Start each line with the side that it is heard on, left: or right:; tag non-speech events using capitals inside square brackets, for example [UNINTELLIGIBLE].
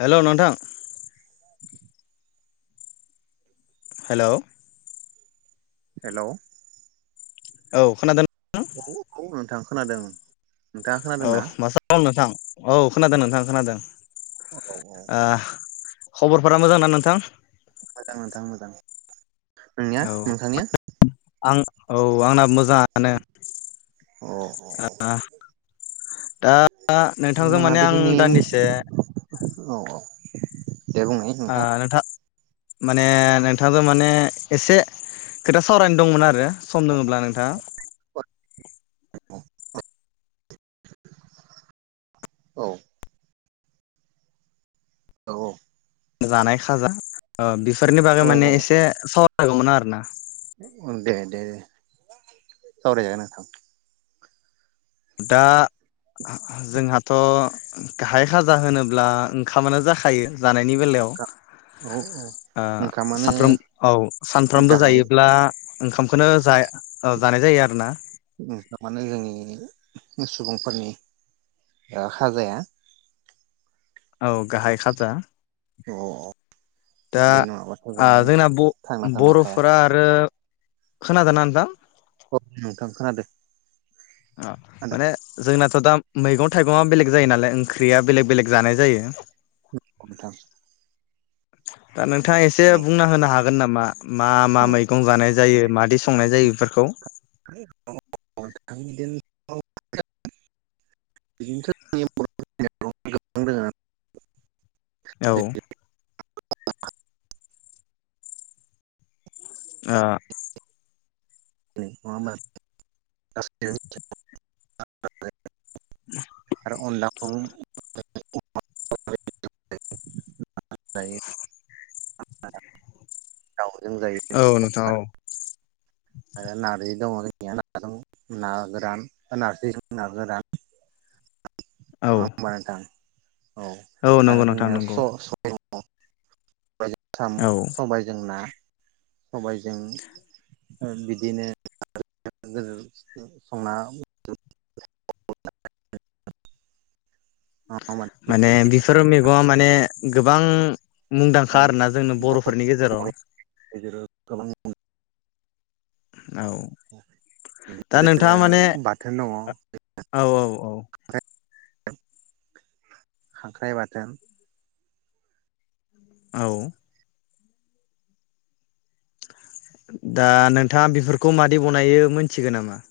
left: हेल' नोंथां hello.
right: Hello
left: औ खोनादों।
right: औ औ नोंथां। खोनादों। नोंथाङा
left: औ
right: खोनादोंना
left: मोजांं नोंथां। औ खोनादों नोंथां खोनादों।
right: औ औ।
left: ओ खबरफोरा मोजां ना नोंथां।
right: मोजां नोंथां मोजां मोजां। नोंनिया
left: औ
right: नोंथांनिया।
left: आं औ आंना मोजां।
right: अ औ औ
left: मोजानो दा नोंथांजों माने आं
right: मोनाबिलिनि
left: दान्दिसे।
right: औ औ दे बुंनाय नोंथां।
left: माने नोंथांजों माने एसे खोथा सावरायनो दंमोन आरो सम दङोब्ला नोंथाङा।
right: [UNINTELLIGIBLE] औ औ औ।
left: जानाय खाजा ओ बिब फोरनि बागै
right: औ
left: माने एसे साव जागौमोन आरो ना।
right: उम दे दे दे सावरायजागोन नोथां।
left: दा जोंहाथ‌ गाहाय खाजा होनोब्ला ओंखामानो जाखायो जानायनि बेलायाव
right: औ औ
left: ओ
right: ओंखामानो
left: साफ्रोम औ सानफ्रोमबो
right: गाहाय
left: जायोब्ला ओंखामखौनो जाय-जानाय ओ जायो आरो ना।
right: ओंखामानो जोंनि सुबुंफोरनि ओ खाजाया।
left: औ गाहाय खाजा।
right: औ औ।
left: दा
right: बे नङाबाथ' जों
left: आ जोंना
right: थांना थानो हाया
left: ब-बर'फोरा आरो खोनादोना नोथां।
right: औ नोंथां खोनादों।
left: अ
right: खोनादों
left: माने जोंना थ दाम मैगं थाइगङा बेलेग जायो नालाय ओंख्रिया बेलेग बेलेग जानाय जायो।
right: उम नोंथां।
left: [UNINTELLIGIBLE] दा नोंथाङा एसे
right: औ
left: बुंना होनो हा गोन नामा मा मा मैगं जानाय जायो मादि स
right: [UNINTELLIGIBLE] आं दिन [UNINTELLIGIBLE]
left: औ। ओ
right: [UNINTELLIGIBLE]
left: [UNINTELLIGIBLE]
right: आरो अनलाखौ [UNINTELLIGIBLE] जायो [UNINTELLIGIBLE] औ।
left: औ नोंथां औ।
right: आरो नार्जि दङ जोंनिया ना दं ना गोरान नारजि जों ना गोरान [UNINTELLIGIBLE]
left: औ
right: नङा होनबा नोंथां? औ
left: नंगौ
right: आरो
left: नोंथां
right: जोंनिया
left: नंगौ
right: स-सबाय दं। औ। सबायजों सामु,
left: औ
right: सबायजों ना सबायजों बिदिनो [UNINTELLIGIBLE] संना [UNINTELLIGIBLE]
left: माने बेफोर मैगंआ माने गोबां मुंदांखा
right: बर'नि
left: आरोना जोंनो बर'फोरनि गेजेराव
right: गेजेराव गोबां अन
left: औ दा नोंथाङा माने
right: बाथोन
left: औ औ औ।
right: खांख्राय बाथोन
left: औ। दा नोंथाङा बेफोरखौ मादि बनायो मोनथिगौ नामा?